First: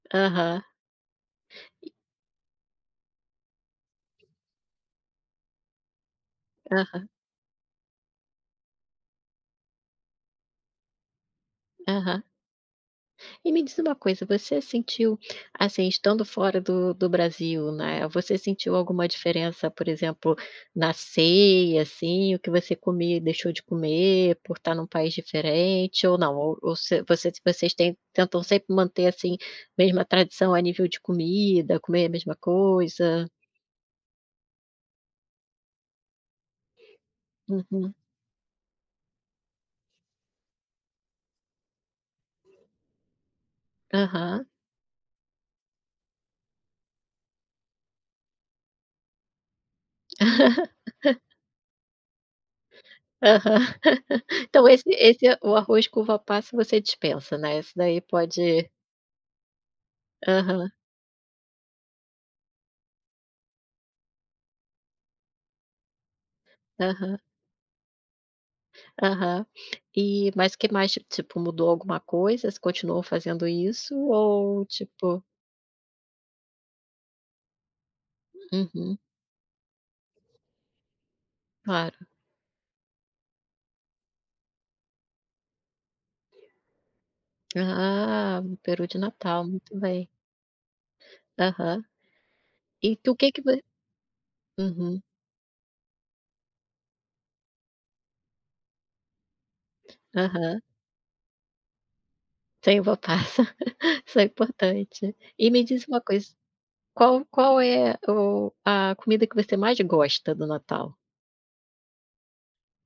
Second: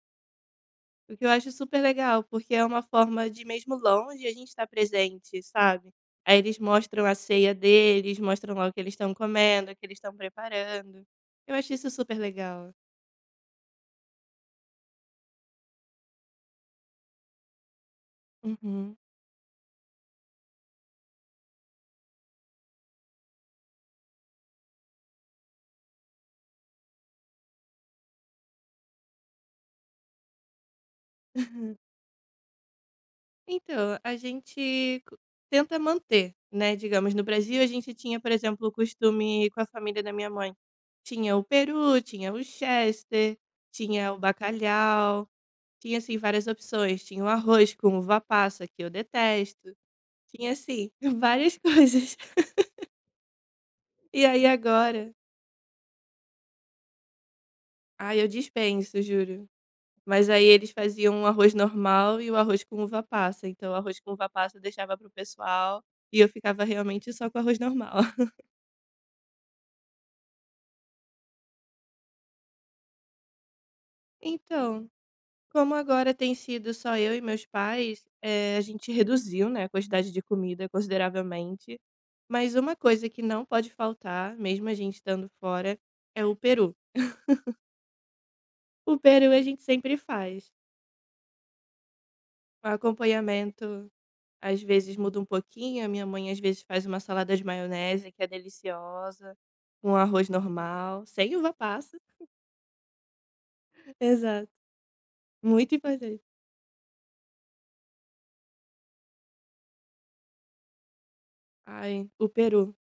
Aham. O que eu acho super legal, porque é uma forma de, mesmo longe, a gente estar presente, sabe. Aí eles mostram Aham. a ceia deles, mostram lá o que eles estão comendo, o que eles estão preparando. Eu acho isso super Aham. legal. E me diz uma coisa, você sentiu, assim, estando fora do do Brasil, né, você sentiu Uhum. alguma diferença por exemplo, na ceia, assim, o que você comia e deixou de comer, por estar em um país diferente, ou não, ou ou você vocês tem tentam sempre manter, assim, mesma tradição a nível de Uhum. comida, comer a mesma coisa? Então, a gente tenta manter, né, digamos, no Brasil a gente Uhum. tinha, por exemplo, o costume com a família da minha mãe. Tinha o peru, tinha o chester, tinha o Aham. bacalhau, tinha assim várias opções, tinha o arroz com uva-passa que eu detesto, tinha, assim, várias coisas. Aham. E aí, Então esse agora esse o arroz com uva-passas você dispensa, né, esse daí Ai, eu pode dispenso, juro. Mas aí eles Aham. faziam o arroz normal e o arroz com uva-passa, então o arroz com uva-passa, deixava para o pessoal, e eu ficava, realmente, Aham. só com arroz normal. Aham. Eh, mas que mais, ti tipo, mudou alguma coisa, você continua fazendo isso ou, Então, tipo como agora tem sido só eu e meus pais, eh, a gente Uhum. reduziu, né, a quantidade de comida consideravelmente, Claro. mas uma coisa que não pode faltar, mesmo a gente estando fora, é o peru. Ah, o peru O de peru a Natal, gente muito sempre bem. faz. Aham. O E tu, o que que vo acompanhamento, às vezes, uhum. muda um pouquinho, a minha mãe, às vezes, faz uma salada de maionese, que é deliciosa, com arroz Aham. normal, sem uva-passas. Sem uva-passa Isso é Exato. importante. E me Muito diz uma importante. coisa qual qual é o a comida que você mais gosta, do Natal? Ai, o peru.